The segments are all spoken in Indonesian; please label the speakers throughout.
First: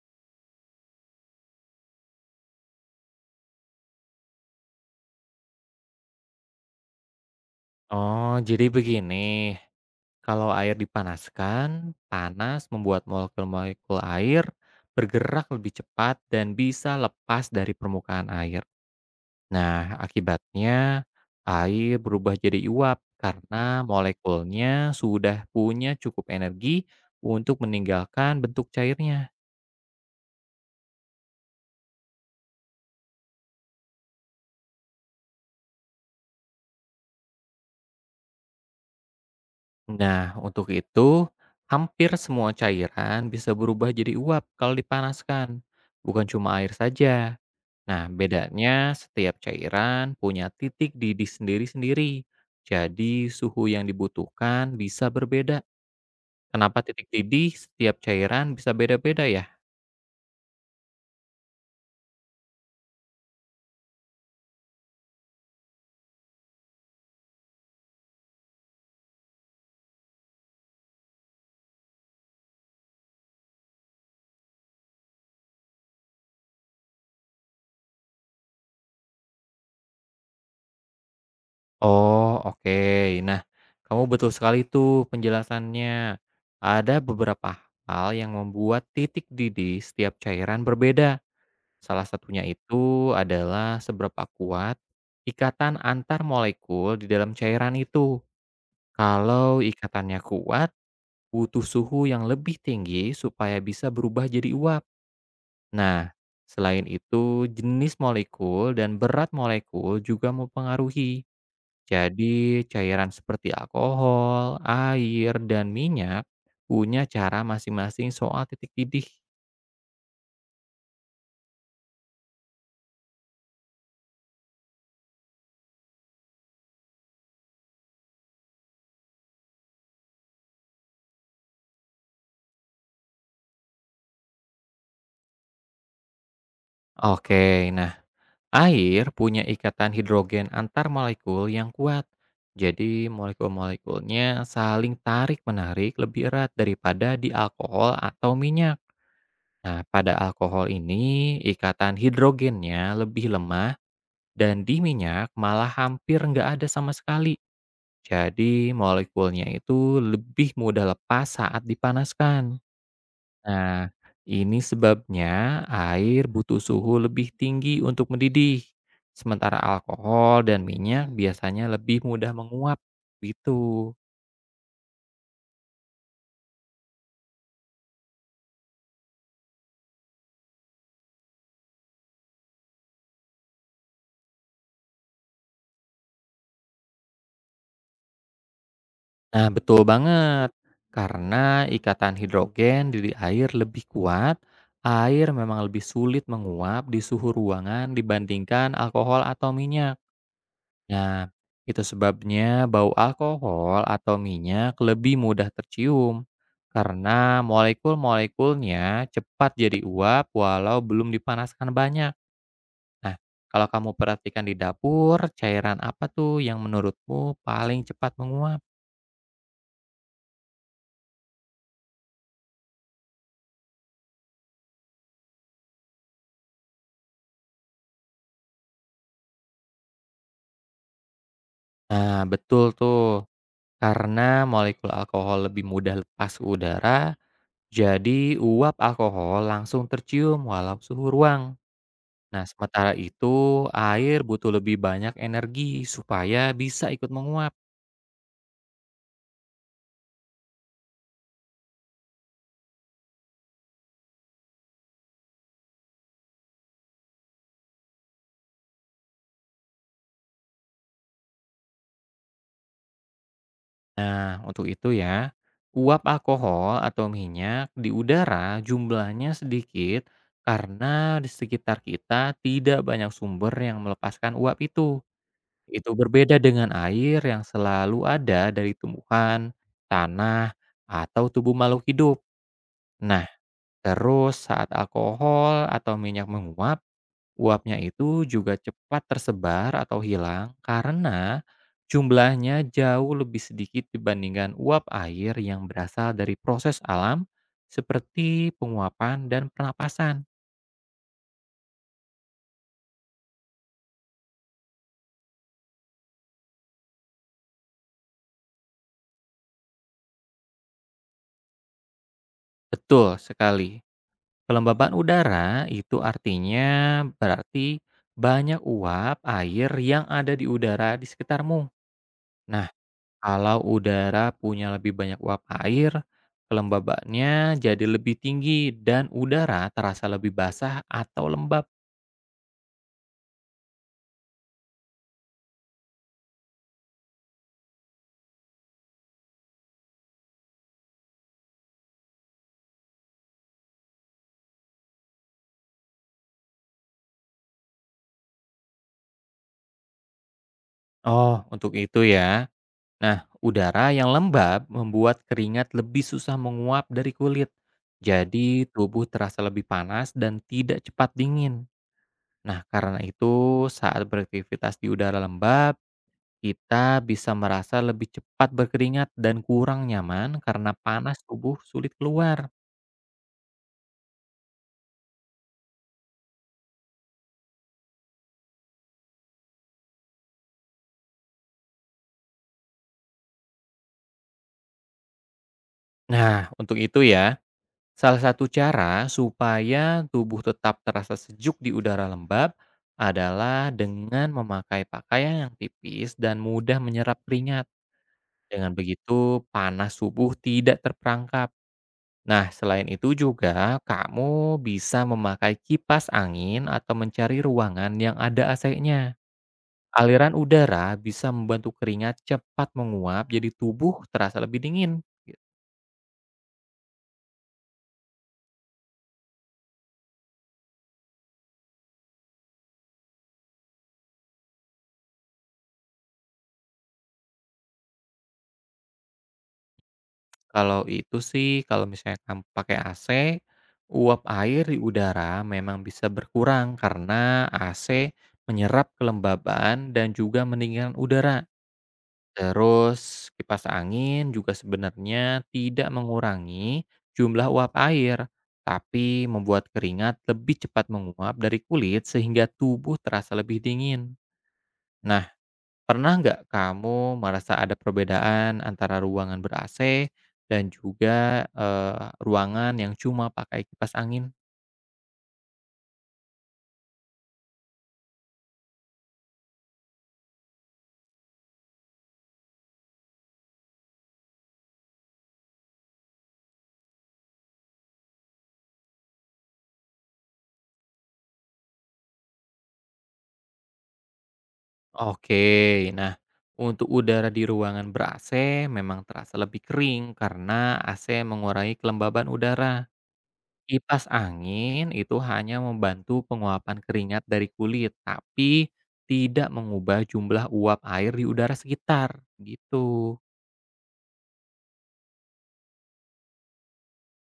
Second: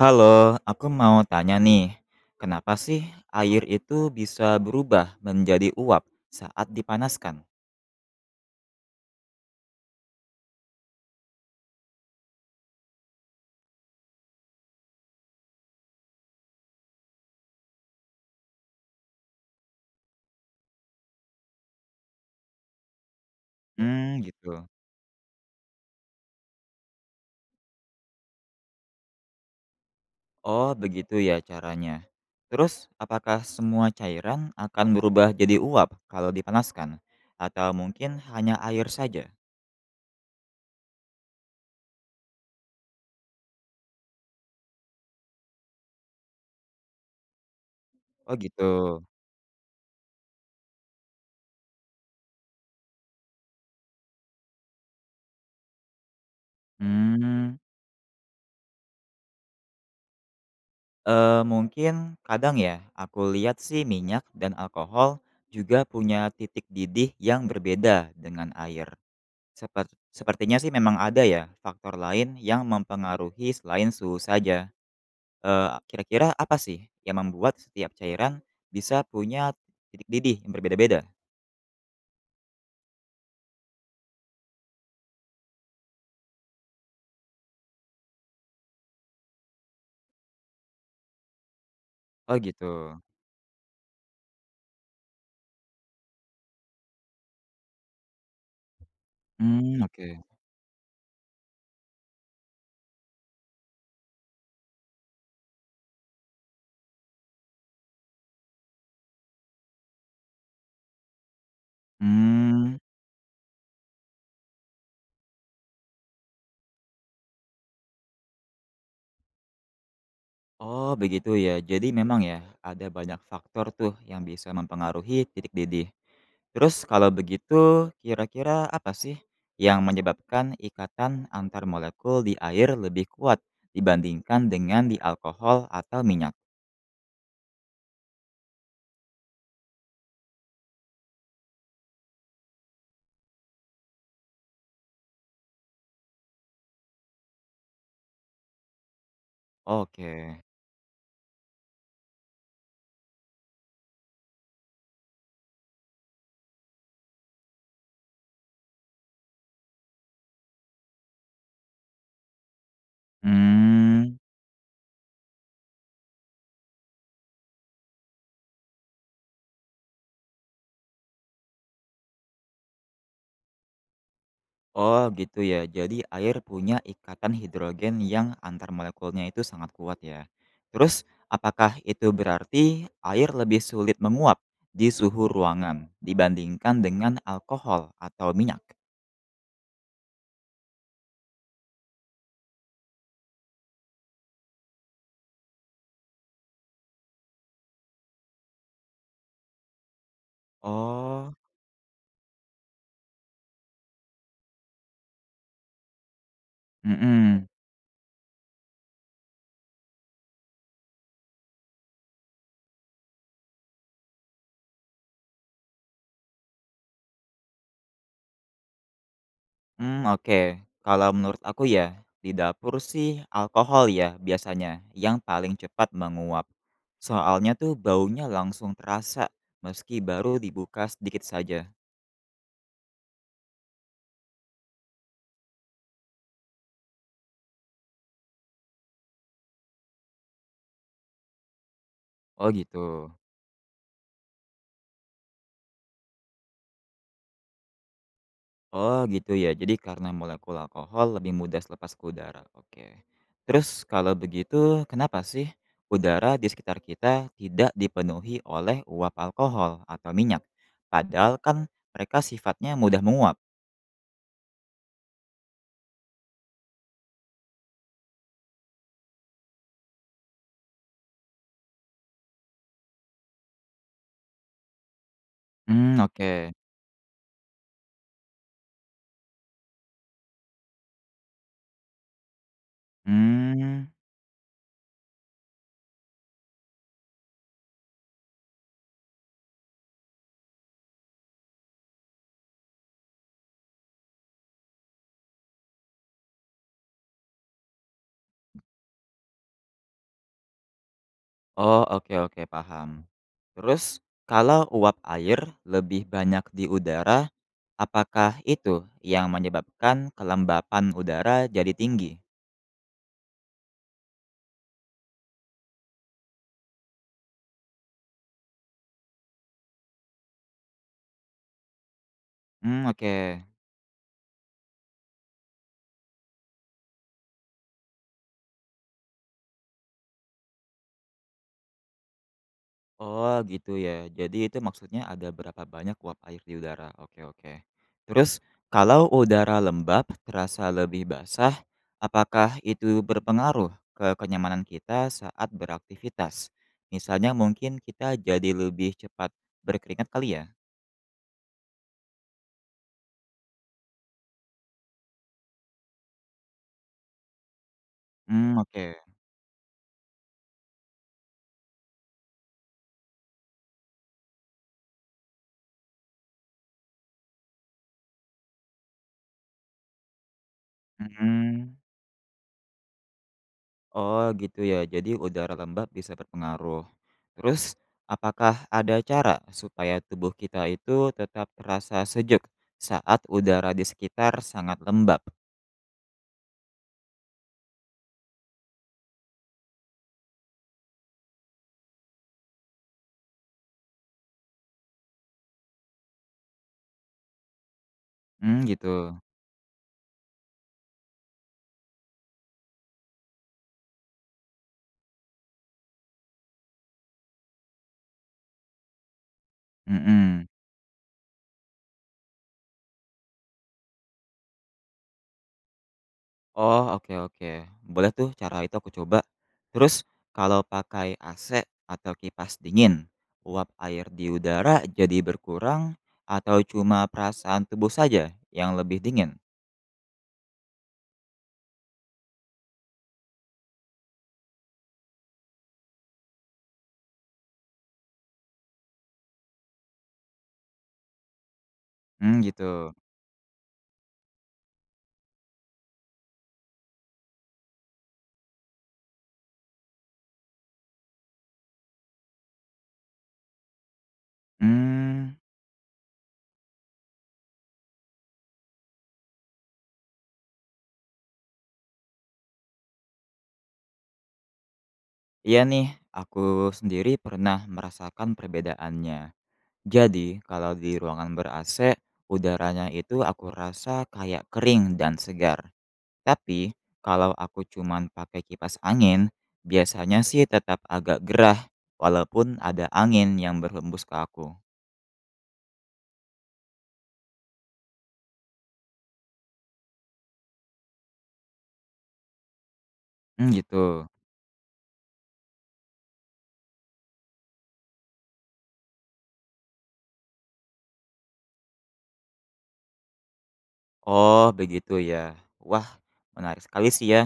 Speaker 1: Halo, aku mau tanya nih, kenapa sih air itu bisa berubah menjadi uap saat dipanaskan?
Speaker 2: Oh, jadi begini. Kalau air dipanaskan, panas membuat molekul-molekul air bergerak lebih cepat dan bisa lepas dari permukaan air. Nah, akibatnya air berubah jadi uap karena
Speaker 1: Ya, hmm, gitu.
Speaker 2: molekulnya sudah punya cukup energi untuk meninggalkan bentuk cairnya.
Speaker 1: Oh, begitu ya caranya. Terus, apakah semua cairan akan berubah jadi uap kalau dipanaskan? Atau mungkin hanya air saja?
Speaker 2: Nah, untuk itu hampir semua cairan bisa berubah jadi uap kalau dipanaskan. Bukan cuma air saja. Nah,
Speaker 1: Oh, gitu.
Speaker 2: bedanya setiap cairan punya titik didih sendiri-sendiri. Jadi, suhu yang dibutuhkan bisa berbeda. Kenapa titik didih
Speaker 1: Hmm,
Speaker 2: setiap cairan bisa beda-beda ya?
Speaker 1: mungkin kadang ya, aku lihat sih minyak dan alkohol juga punya titik didih yang berbeda dengan air. Sepertinya sih memang ada ya, faktor lain yang mempengaruhi selain suhu saja. Kira-kira apa sih yang membuat setiap cairan bisa punya titik didih yang berbeda-beda?
Speaker 2: Oh, oke. Nah, kamu betul sekali tuh penjelasannya. Ada beberapa hal yang membuat titik didih setiap cairan berbeda. Salah
Speaker 1: Oh
Speaker 2: satunya
Speaker 1: gitu.
Speaker 2: itu adalah seberapa kuat ikatan antar molekul di dalam cairan itu. Kalau
Speaker 1: Mmm, oke.
Speaker 2: ikatannya kuat, butuh suhu yang lebih tinggi supaya bisa berubah jadi uap. Nah, selain itu, jenis molekul dan berat molekul juga mempengaruhi. Jadi,
Speaker 1: Mmm.
Speaker 2: cairan seperti alkohol, air, dan minyak punya cara masing-masing soal titik didih.
Speaker 1: Oh, begitu ya. Jadi memang ya, ada banyak faktor tuh yang bisa mempengaruhi titik didih. Terus kalau begitu, kira-kira apa sih yang menyebabkan ikatan antar molekul di air lebih kuat dibandingkan dengan di alkohol atau minyak?
Speaker 2: Oke, nah, air punya ikatan hidrogen antar molekul yang kuat. Jadi, molekul-molekulnya saling tarik-menarik lebih erat daripada di alkohol atau minyak. Nah, pada
Speaker 1: Oke.
Speaker 2: alkohol ini, ikatan hidrogennya lebih lemah dan di minyak malah hampir nggak ada sama sekali. Jadi, molekulnya itu lebih mudah lepas saat dipanaskan. Nah,
Speaker 1: Hmm.
Speaker 2: ini sebabnya air butuh suhu lebih tinggi untuk mendidih. Sementara alkohol dan minyak biasanya lebih mudah menguap. Gitu.
Speaker 1: Oh gitu ya. Jadi air punya ikatan hidrogen yang antar molekulnya itu sangat kuat ya. Terus apakah itu berarti air lebih sulit menguap di suhu ruangan dibandingkan dengan alkohol atau minyak?
Speaker 2: Nah, betul banget. Karena ikatan hidrogen di air lebih kuat, air memang lebih sulit menguap di suhu ruangan dibandingkan alkohol atau minyak. Nah,
Speaker 1: Oh,
Speaker 2: itu sebabnya bau alkohol atau minyak lebih mudah tercium karena
Speaker 1: mm-mm.
Speaker 2: molekul-molekulnya cepat jadi uap walau belum dipanaskan banyak. Nah, kalau kamu perhatikan di dapur, cairan apa tuh yang menurutmu paling cepat menguap?
Speaker 1: Hmm, oke. Kalau menurut aku ya, di dapur sih alkohol ya biasanya yang paling cepat menguap. Soalnya tuh baunya langsung terasa meski baru dibuka sedikit saja.
Speaker 2: Nah, betul tuh. Karena molekul alkohol lebih mudah lepas ke udara, jadi uap alkohol langsung tercium walau suhu ruang. Nah,
Speaker 1: Oh
Speaker 2: sementara
Speaker 1: gitu.
Speaker 2: itu, air butuh lebih banyak energi supaya bisa ikut menguap.
Speaker 1: Oh gitu ya, jadi karena molekul alkohol lebih mudah selepas ke udara. Oke. Terus kalau begitu, kenapa sih udara di sekitar kita tidak dipenuhi oleh uap alkohol atau minyak? Padahal kan mereka sifatnya mudah menguap.
Speaker 2: Nah, untuk itu ya, uap alkohol atau minyak di udara jumlahnya sedikit karena di sekitar kita tidak banyak sumber yang melepaskan uap itu. Itu
Speaker 1: Hmm,
Speaker 2: berbeda
Speaker 1: oke.
Speaker 2: dengan air yang selalu ada dari tumbuhan, tanah, atau tubuh makhluk hidup. Nah,
Speaker 1: Hmm.
Speaker 2: terus saat alkohol atau minyak menguap, uapnya itu juga cepat tersebar atau hilang karena jumlahnya jauh lebih sedikit dibandingkan uap air yang berasal dari proses alam seperti penguapan dan pernapasan.
Speaker 1: Oh, oke oke paham. Terus kalau uap air lebih banyak di udara, apakah itu yang menyebabkan kelembapan udara jadi tinggi?
Speaker 2: Betul sekali. Kelembaban udara itu artinya berarti banyak uap air yang ada di udara di sekitarmu. Nah,
Speaker 1: Hmm, oke.
Speaker 2: kalau udara punya lebih banyak uap air, kelembabannya jadi lebih tinggi dan udara terasa lebih basah atau lembab.
Speaker 1: Oh gitu ya. Jadi itu maksudnya ada berapa banyak uap air di udara. Oke oke. Terus kalau udara lembab terasa lebih basah, apakah itu berpengaruh ke kenyamanan kita saat beraktivitas? Misalnya mungkin kita jadi lebih cepat berkeringat kali ya?
Speaker 2: Oh, untuk itu ya. Nah, udara yang lembab membuat keringat lebih susah menguap dari kulit.
Speaker 1: Hmm
Speaker 2: Jadi,
Speaker 1: oke.
Speaker 2: tubuh terasa lebih panas dan tidak cepat dingin. Nah, karena itu saat beraktivitas di udara lembab, kita bisa merasa lebih cepat berkeringat dan kurang nyaman karena panas tubuh
Speaker 1: Mhm.
Speaker 2: sulit keluar.
Speaker 1: Oh gitu ya, jadi udara lembab bisa berpengaruh. Terus, apakah ada cara supaya tubuh kita itu tetap terasa sejuk saat udara di sekitar sangat lembab?
Speaker 2: Nah, untuk itu ya, salah satu cara supaya tubuh tetap terasa sejuk di udara lembab adalah dengan memakai pakaian yang tipis dan mudah menyerap keringat.
Speaker 1: Hmm
Speaker 2: Dengan
Speaker 1: gitu.
Speaker 2: begitu, panas tubuh tidak terperangkap. Nah, selain itu juga kamu bisa memakai kipas angin atau mencari ruangan yang ada AC-nya. Aliran
Speaker 1: Mhm.
Speaker 2: udara bisa membantu keringat cepat menguap jadi tubuh terasa lebih dingin.
Speaker 1: Oh oke oke, boleh tuh cara itu aku coba. Terus, kalau pakai AC atau kipas dingin, uap air di udara jadi berkurang atau cuma perasaan tubuh saja yang lebih dingin?
Speaker 2: Kalau itu sih, kalau misalnya kamu pakai AC, uap air di udara memang bisa berkurang karena AC menyerap kelembaban dan juga pendinginan udara.
Speaker 1: Hmm gitu.
Speaker 2: Terus kipas angin juga sebenarnya tidak mengurangi jumlah uap air, tapi membuat keringat lebih cepat menguap dari kulit sehingga tubuh terasa lebih dingin. Nah,
Speaker 1: Hmm.
Speaker 2: pernah nggak kamu merasa ada perbedaan antara ruangan ber-AC dan juga ruangan yang cuma pakai kipas angin?
Speaker 1: Iya nih, aku sendiri pernah merasakan perbedaannya. Jadi, kalau di ruangan ber-AC, udaranya itu aku rasa kayak kering dan segar. Tapi, kalau aku cuman pakai kipas angin, biasanya sih tetap agak gerah, walaupun ada angin yang berhembus ke aku.
Speaker 2: Oke, nah untuk udara di ruangan ber-AC memang terasa lebih kering karena AC mengurangi kelembaban udara.
Speaker 1: Hmm, gitu.
Speaker 2: Kipas angin itu hanya membantu penguapan keringat dari kulit, tapi tidak mengubah jumlah uap air di udara sekitar, gitu.
Speaker 1: Oh, begitu ya. Wah, menarik sekali sih ya.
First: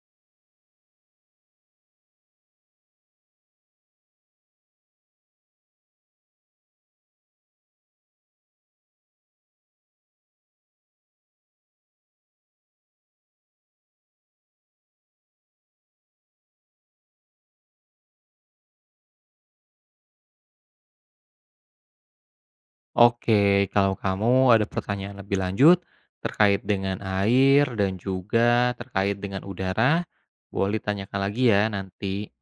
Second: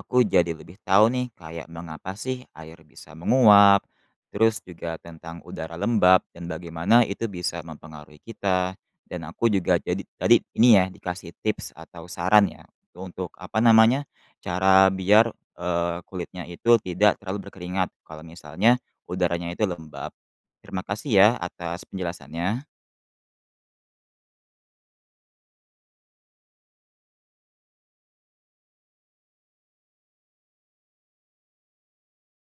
Speaker 1: Aku jadi lebih tahu nih kayak mengapa sih air bisa menguap, terus juga tentang udara lembab dan bagaimana itu bisa mempengaruhi kita. Dan aku juga jadi tadi ini ya dikasih tips atau saran ya untuk apa namanya? Cara biar kulitnya itu tidak terlalu berkeringat kalau misalnya udaranya itu lembab. Terima kasih ya atas penjelasannya.
Speaker 2: Oke, kalau kamu ada pertanyaan lebih lanjut terkait dengan air dan juga terkait dengan udara, boleh tanyakan lagi ya nanti.